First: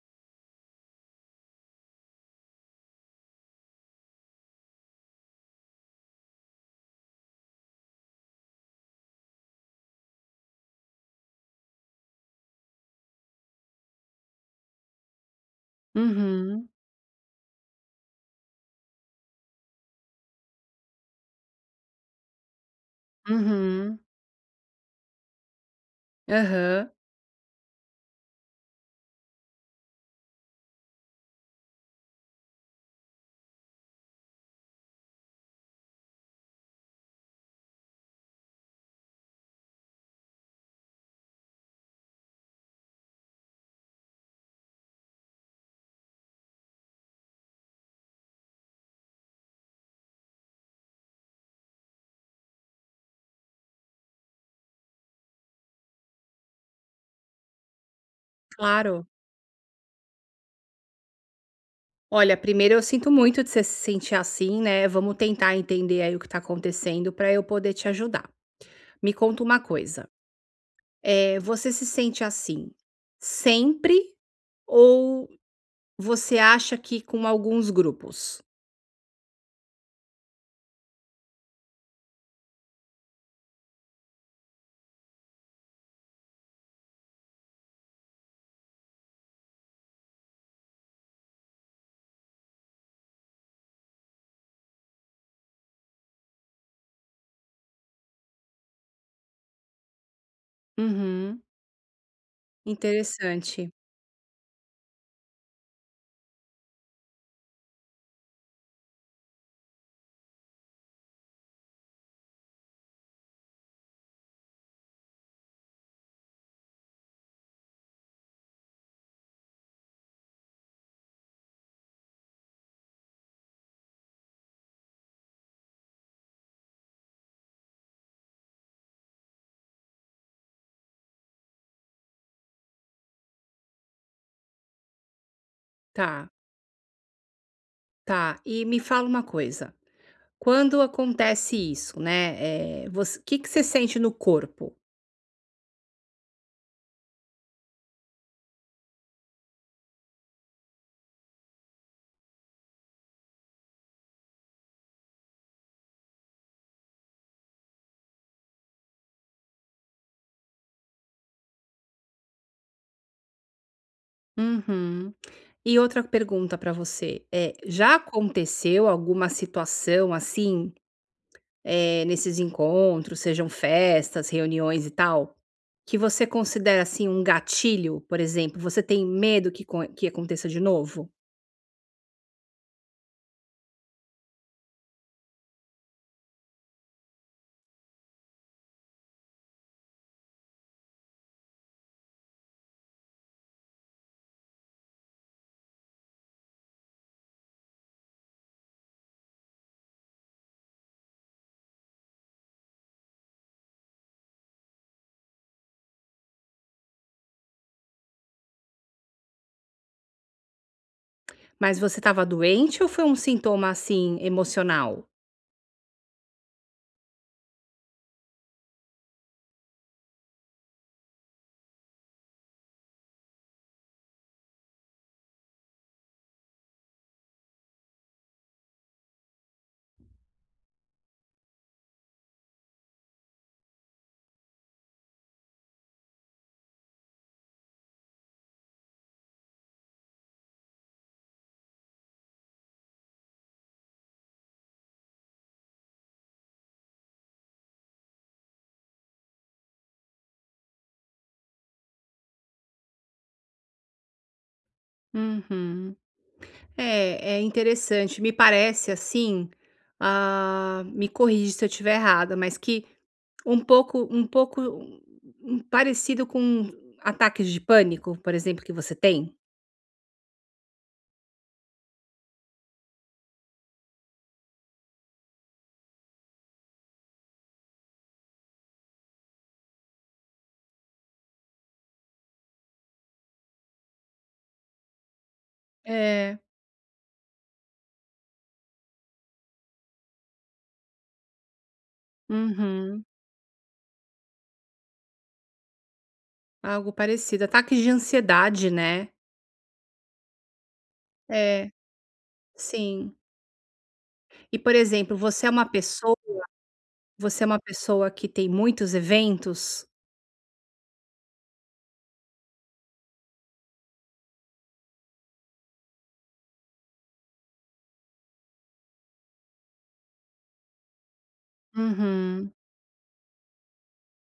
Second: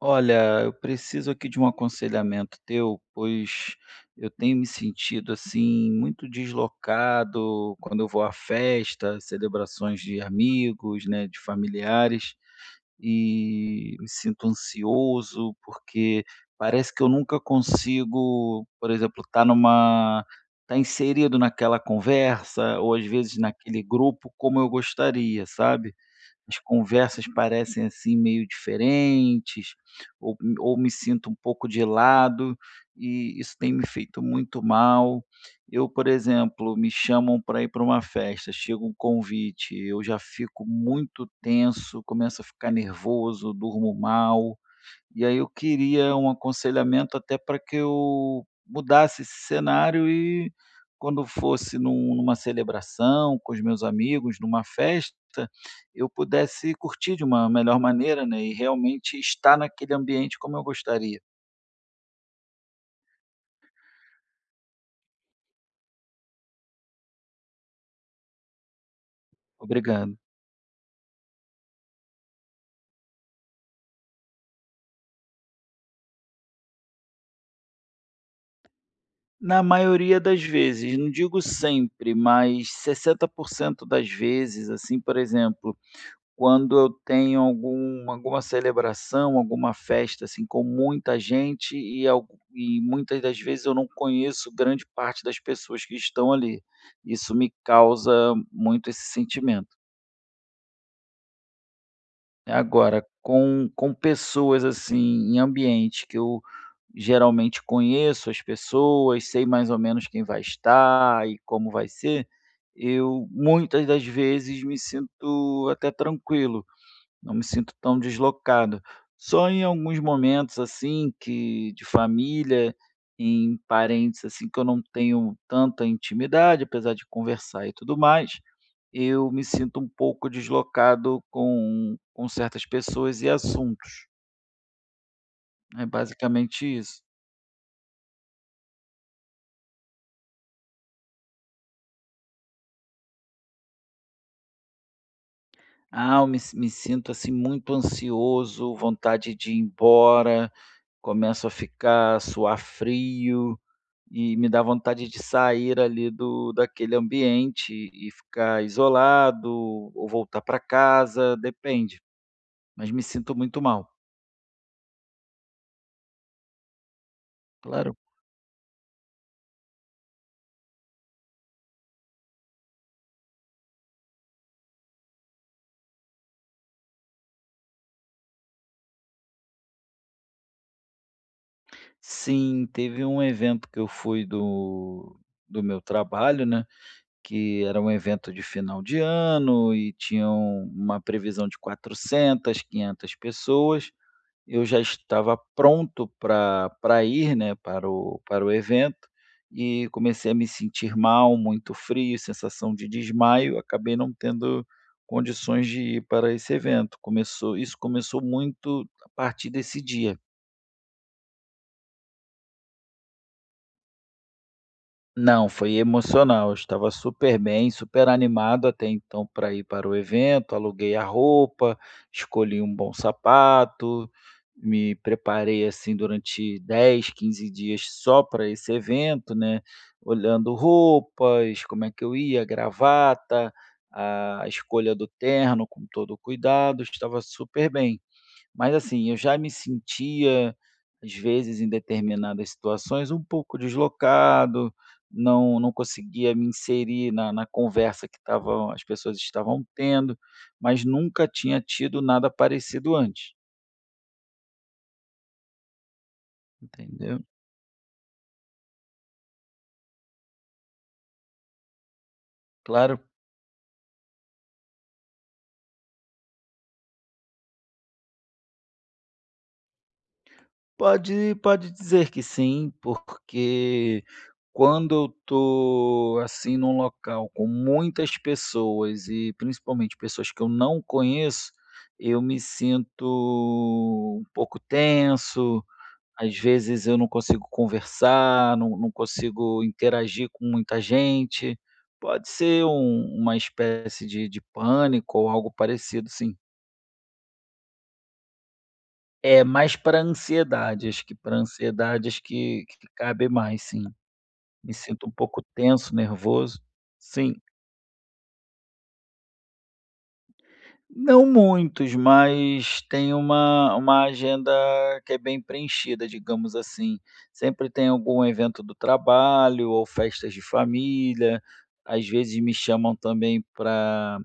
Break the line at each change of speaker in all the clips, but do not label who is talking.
Olha, eu preciso aqui de um aconselhamento teu, pois eu tenho me sentido assim muito deslocado quando eu vou a festas, celebrações de amigos, né, de familiares, e me sinto ansioso porque
Uhum,
parece que eu nunca consigo, por exemplo, estar inserido naquela conversa ou às vezes naquele
uhum,
grupo como eu gostaria, sabe? As
aham.
conversas parecem, assim, meio diferentes, ou me sinto um pouco de lado, e isso tem me feito muito mal. Eu, por exemplo, me chamam para ir para uma festa, chega um convite, eu já fico muito tenso, começo a ficar nervoso, durmo mal. E aí eu queria um aconselhamento até para que eu mudasse esse cenário e quando fosse numa celebração com os meus amigos, numa festa, eu pudesse curtir de uma melhor maneira, né, e
Claro.
realmente estar naquele ambiente como eu gostaria.
Olha, primeiro eu sinto muito de você se sentir assim, né, vamos tentar entender aí o que tá acontecendo para eu poder te ajudar. Me conta uma coisa,
Obrigado.
é você se sente assim sempre ou você acha que com alguns grupos?
Na maioria das vezes, não digo sempre, mas 60% das vezes, assim, por exemplo. Quando eu tenho alguma celebração, alguma festa, assim, com muita gente e algu e muitas das vezes eu não conheço grande parte das pessoas que estão ali. Isso me causa muito esse sentimento.
Uhum,
Agora, com
interessante.
com pessoas, assim, em ambiente que eu geralmente conheço as pessoas, sei mais ou menos quem vai estar e como vai ser, eu muitas das vezes me sinto até tranquilo. Não me sinto tão deslocado. Só em alguns momentos, assim, que de família, em parentes, assim, que eu não tenho tanta intimidade, apesar de conversar e tudo mais, eu me sinto um pouco deslocado com certas pessoas e assuntos. É
Tá,
basicamente isso.
tá. E me fala uma coisa, quando acontece isso, né, é você o que que você sente no corpo?
Ah, eu me sinto, assim, muito ansioso, vontade de ir embora, começo a ficar suar frio. E me dá vontade de sair ali do daquele ambiente e ficar isolado ou voltar para casa, depende, mas me sinto muito mal.
Uhum. E outra pergunta para você, é já
Claro.
aconteceu alguma situação assim, nesses encontros, sejam festas, reuniões e tal, que você considera, assim, um gatilho? Por exemplo, você tem medo que aconteça de novo?
Sim, teve um evento que eu fui do meu trabalho, né, que era um evento de final de ano e tinham uma previsão de 400, 500 pessoas. Eu já estava pronto para ir, né, para o evento, e comecei a me sentir mal, muito frio, sensação de desmaio, acabei não tendo condições de ir para esse evento. Começou isso começou muito a partir desse dia.
Mas você estava doente ou foi um sintoma, assim, emocional?
Não, foi emocional. Eu estava super bem, super animado até então para ir para o evento. Aluguei a roupa, escolhi um bom sapato, me preparei assim durante 10, 15 dias só para esse evento, né? Olhando roupas, como é que eu ia, gravata, a escolha do terno com todo cuidado, estava super bem. Mas assim, eu já me sentia, às vezes, em determinadas situações, um pouco deslocado, não conseguia me inserir na conversa que estavam as pessoas estavam tendo, mas nunca tinha tido nada parecido antes,
Uhum.
entendeu?
É, é interessante. Me parece assim, ah, me corrige se eu estiver errada, mas que
Claro.
um pouco parecido com ataques de pânico, por exemplo, que você tem?
Pode dizer que sim, porque quando eu tô, assim, num local com muitas pessoas e principalmente pessoas que eu não conheço, eu me sinto um pouco tenso, às
É.
vezes eu não consigo conversar, não consigo interagir com muita gente. Pode ser
Uhum.
uma espécie de pânico ou algo parecido, sim.
Algo parecido. Ataques de ansiedade, né?
É mais para ansiedade, acho que para
É,
ansiedade acho que
sim.
cabe mais sim.
E, por
Me sinto um
exemplo,
pouco
você é uma
tenso,
pessoa
nervoso. Sim,
Você é uma pessoa que tem muitos eventos?
não muitos, mas tem uma agenda que é bem preenchida, digamos assim. Sempre tem algum evento do trabalho ou festas de família, às vezes
Uhum.
me chamam também para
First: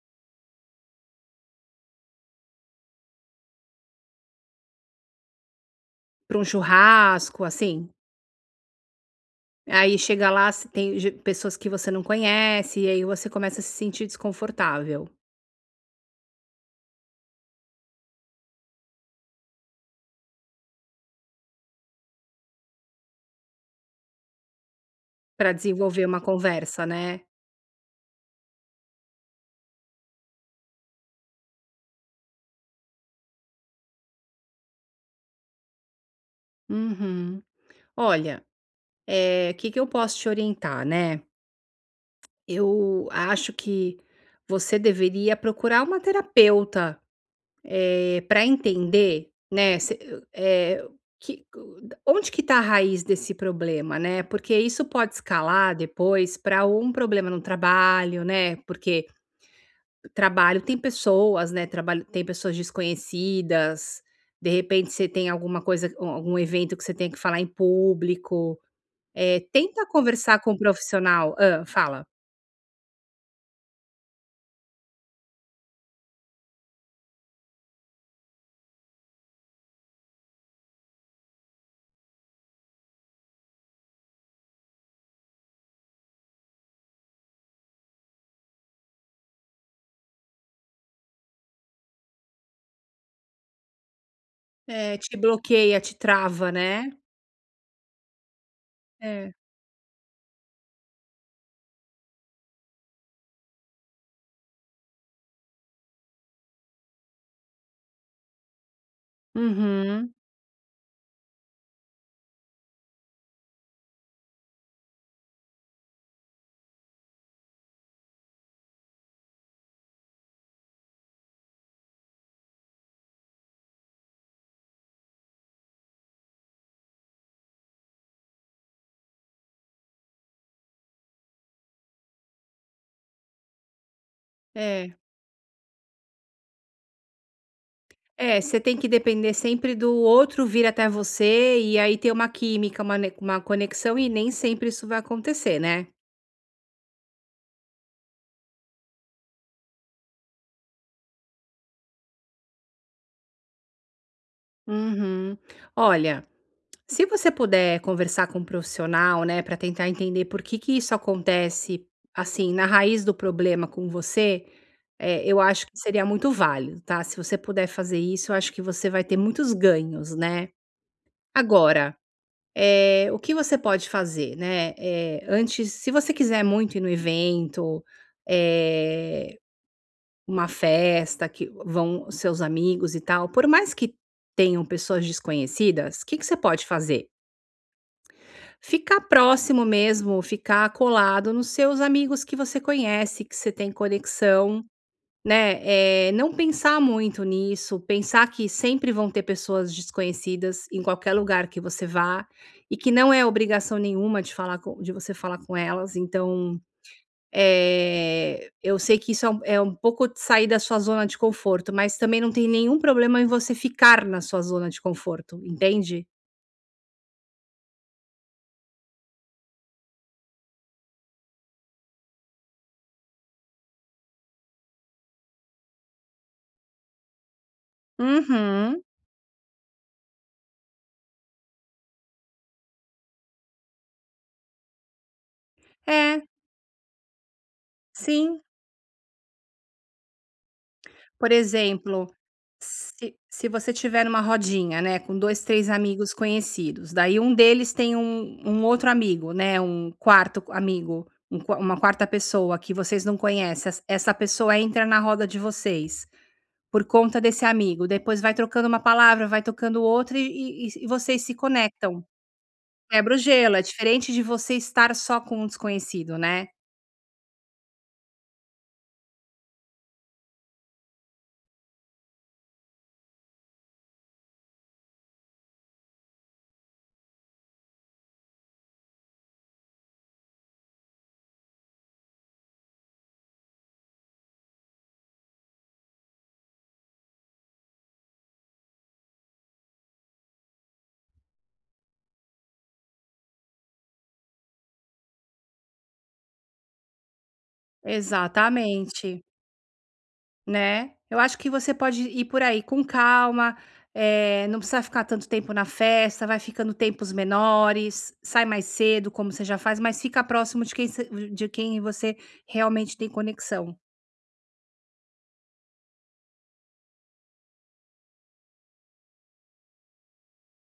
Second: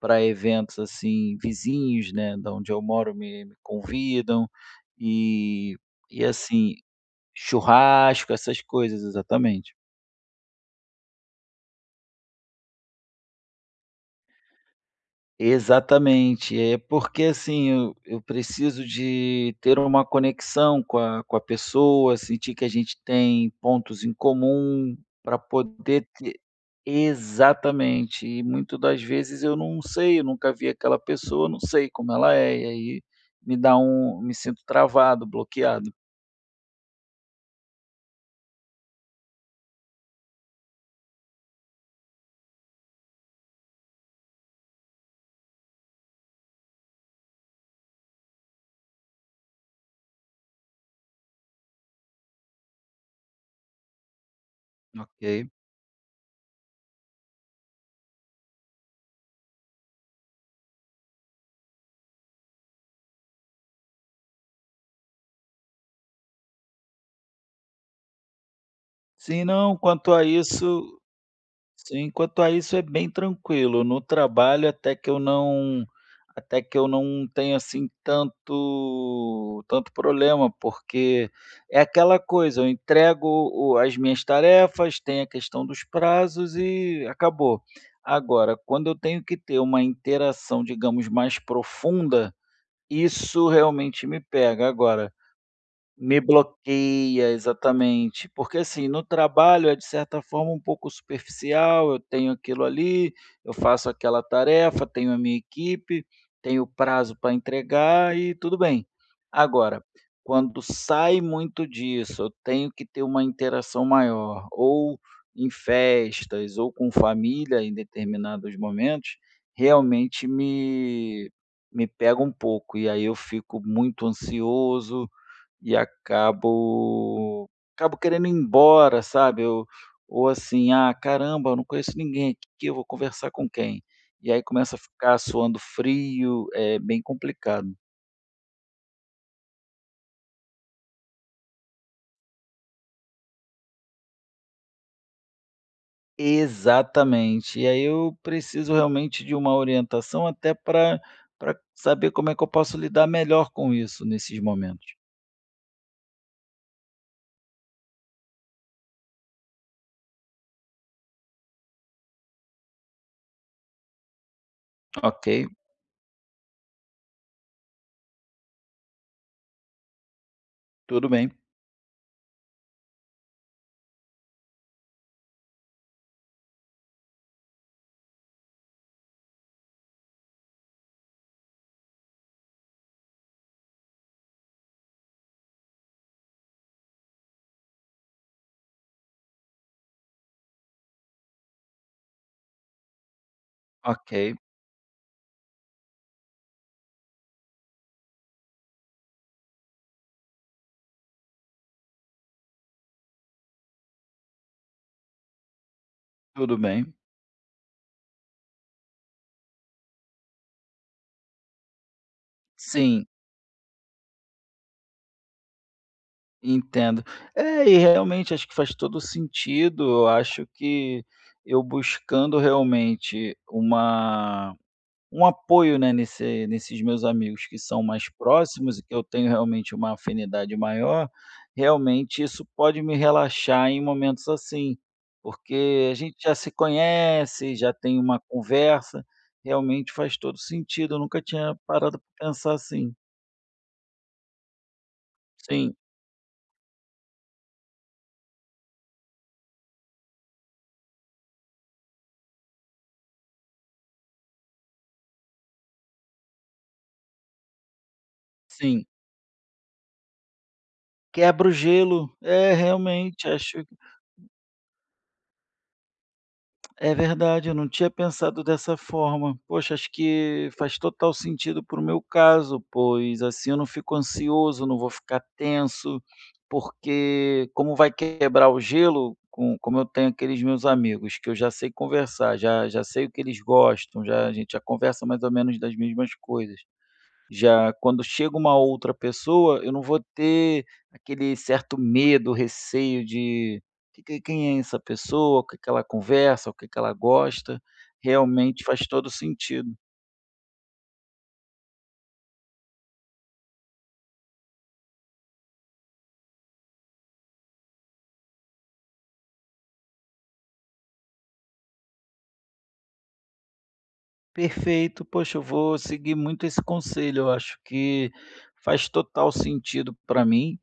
para eventos, assim, vizinhos, né, da onde eu moro me convidam, e e
Pra um
assim
churrasco, assim?
Churrasco, essas coisas, exatamente.
Aí chega lá, se tem ge pessoas que você não conhece, e aí você começa a se sentir desconfortável
Exatamente, é porque assim, eu preciso de ter uma conexão com a pessoa, sentir que a gente tem pontos em comum para
para desenvolver
poder
uma
ter.
conversa, né?
Exatamente, e muitas das vezes eu não sei, eu nunca vi aquela pessoa, não sei como ela é, e aí me dá um me sinto travado, bloqueado.
Uhum. Olha, o que que eu posso te orientar, né? Eu acho que você deveria procurar uma terapeuta. Para entender, né, se eh, que onde que está a raiz desse problema, né? Porque isso pode
Ok.
escalar depois para um problema no trabalho, né? Porque trabalho tem pessoas, né? Trabalho tem pessoas desconhecidas. De repente você tem alguma coisa, algum evento que você tem que falar em público.
Sim, não,
Tenta
quanto a
conversar com o
isso.
profissional. Ah, fala.
Sim, quanto a isso é bem tranquilo. No trabalho até que eu não tenho, assim, tanto problema, porque é aquela coisa, eu entrego o as minhas tarefas, tem a questão dos prazos e acabou. Agora, quando eu tenho que ter uma interação, digamos, mais profunda, isso realmente me pega. Agora
Te bloqueia, te
me
trava, né?
bloqueia, exatamente. Porque, assim, no
É.
trabalho é de certa forma um pouco superficial, eu tenho aquilo ali, eu faço aquela tarefa, tenho a minha equipe, tenho prazo para entregar e tudo bem. Agora,
Uhum.
quando sai muito disso, eu tenho que ter uma interação maior, ou em festas, ou com família em determinados momentos, realmente me pega um pouco, e aí eu fico muito ansioso, e acabo querendo ir embora, sabe, eu. Ou assim: "Ah, caramba, eu não conheço ninguém aqui, eu vou conversar com quem?". E aí começa a
É.
ficar suando frio, é bem complicado.
É, você tem que depender sempre do outro vir até você e aí ter uma química, uma conexão, e nem sempre isso vai acontecer, né?
Exatamente. E aí eu preciso realmente de uma orientação até para saber como é que eu posso lidar melhor com isso nesses momentos.
Uhum. Olha, se você puder conversar com um profissional, né, para tentar entender por que que isso acontece, assim, na raiz do problema com você, é,
Ok,
eu acho que seria muito válido, tá? Se você puder fazer isso, eu acho que você vai ter muitos ganhos, né?
tudo bem.
Agora. O que você pode fazer, né, antes se você quiser muito ir no evento, eh, uma festa que vão os seus amigos e tal, por mais que tenham pessoas desconhecidas, o que que você pode fazer? Ficar próximo mesmo, ficar colado nos seus amigos que você conhece, que você tem
Ok,
conexão, né, não pensar muito nisso, pensar que sempre vão ter pessoas desconhecidas em qualquer lugar que você vá, e que não é obrigação nenhuma de você falar com elas,
tudo
então,
bem.
eu sei que isso é um pouco de sair da sua zona de conforto, mas também não tem nenhum
Sim.
problema em você ficar na sua zona de conforto, entende?
Entendo. É, e realmente acho que faz todo sentido. Eu acho que eu buscando realmente uma um apoio, né, nesses meus amigos que são mais próximos
Uhum.
e que eu tenho realmente uma afinidade maior, realmente isso pode me relaxar em momentos assim, porque a gente
É,
já se conhece, já tem uma
sim.
conversa, realmente faz todo sentido. Eu nunca
Por
tinha parado
exemplo,
para pensar assim.
se se você tiver numa rodinha, né, com dois, 3
Sim,
amigos conhecidos, daí um deles tem um outro amigo, né, um quarto amigo, um qua uma quarta pessoa que vocês não conhecem, essa pessoa entra na roda de vocês, por conta desse amigo, depois vai trocando uma
sim.
palavra, vai tocando outra e vocês se
Quebra o
conectam.
gelo. É,
Quebra o
realmente,
gelo, é
acho.
diferente de você estar só com um desconhecido, né.
É verdade, eu não tinha pensado dessa forma. Poxa, acho que faz total sentido para o meu caso, pois assim eu não fico ansioso, não vou ficar tenso, porque como vai quebrar o gelo, com como eu tenho aqueles meus amigos que eu já sei conversar, já já sei o que eles gostam, já a gente já conversa mais ou menos das mesmas coisas. Já quando chega uma outra pessoa, eu não vou ter aquele certo medo, receio de que quem é essa pessoa, o que que ela conversa, o que que ela gosta. Realmente faz todo
Exatamente.
sentido.
Né, eu acho que você pode ir por aí com calma, não precisa ficar tanto tempo na festa, vai ficando tempos menores, sai mais cedo, como você já faz, mas fica próximo de quem você realmente tem conexão.
Perfeito, poxa, eu vou seguir muito esse conselho, eu acho que faz total sentido para mim.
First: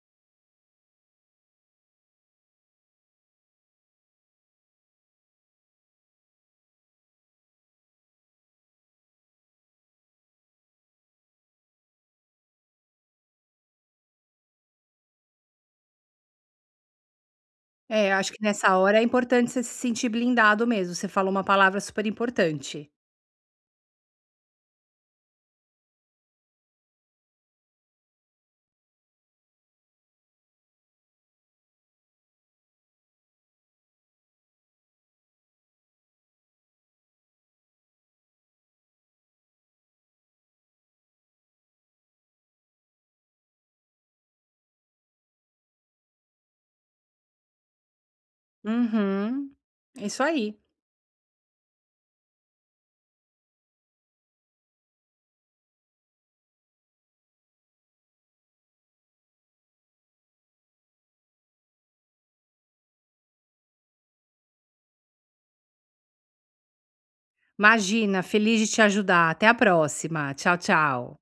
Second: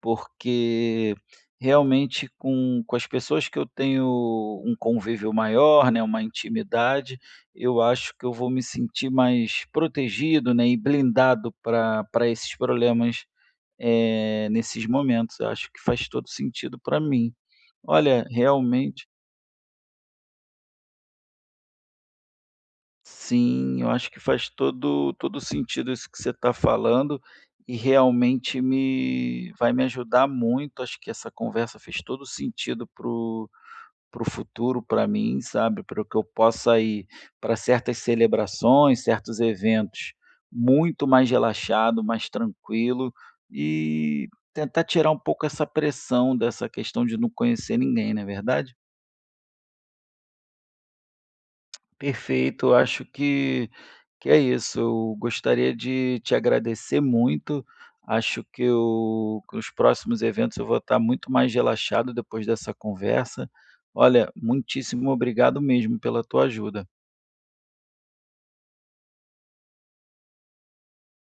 Porque realmente com as pessoas que eu tenho um convívio maior, né, uma intimidade, eu acho que eu vou me sentir mais protegido, né, e blindado para esses problemas, nesses momentos. Eu acho que faz todo sentido para mim.
É, eu
Olha,
acho que nessa hora é
realmente
importante você se sentir blindado mesmo, você falou uma palavra super importante.
sim, eu acho que faz todo todo sentido isso que você está falando e realmente me vai me ajudar muito. Acho que essa conversa fez todo sentido para o futuro, para mim, sabe, para que eu possa ir para certas celebrações, certos eventos, muito mais relaxado, mais tranquilo e tentar tirar um pouco essa pressão dessa questão de não conhecer ninguém, não é verdade?
Uhum, isso aí.
Perfeito, eu acho que é isso. Eu gostaria de te agradecer muito. Acho que os próximos eventos eu vou estar muito mais relaxado depois dessa conversa. Olha, muitíssimo obrigado mesmo pela tua ajuda.
Imagina, feliz de te ajudar, até a próxima, tchau, tchau.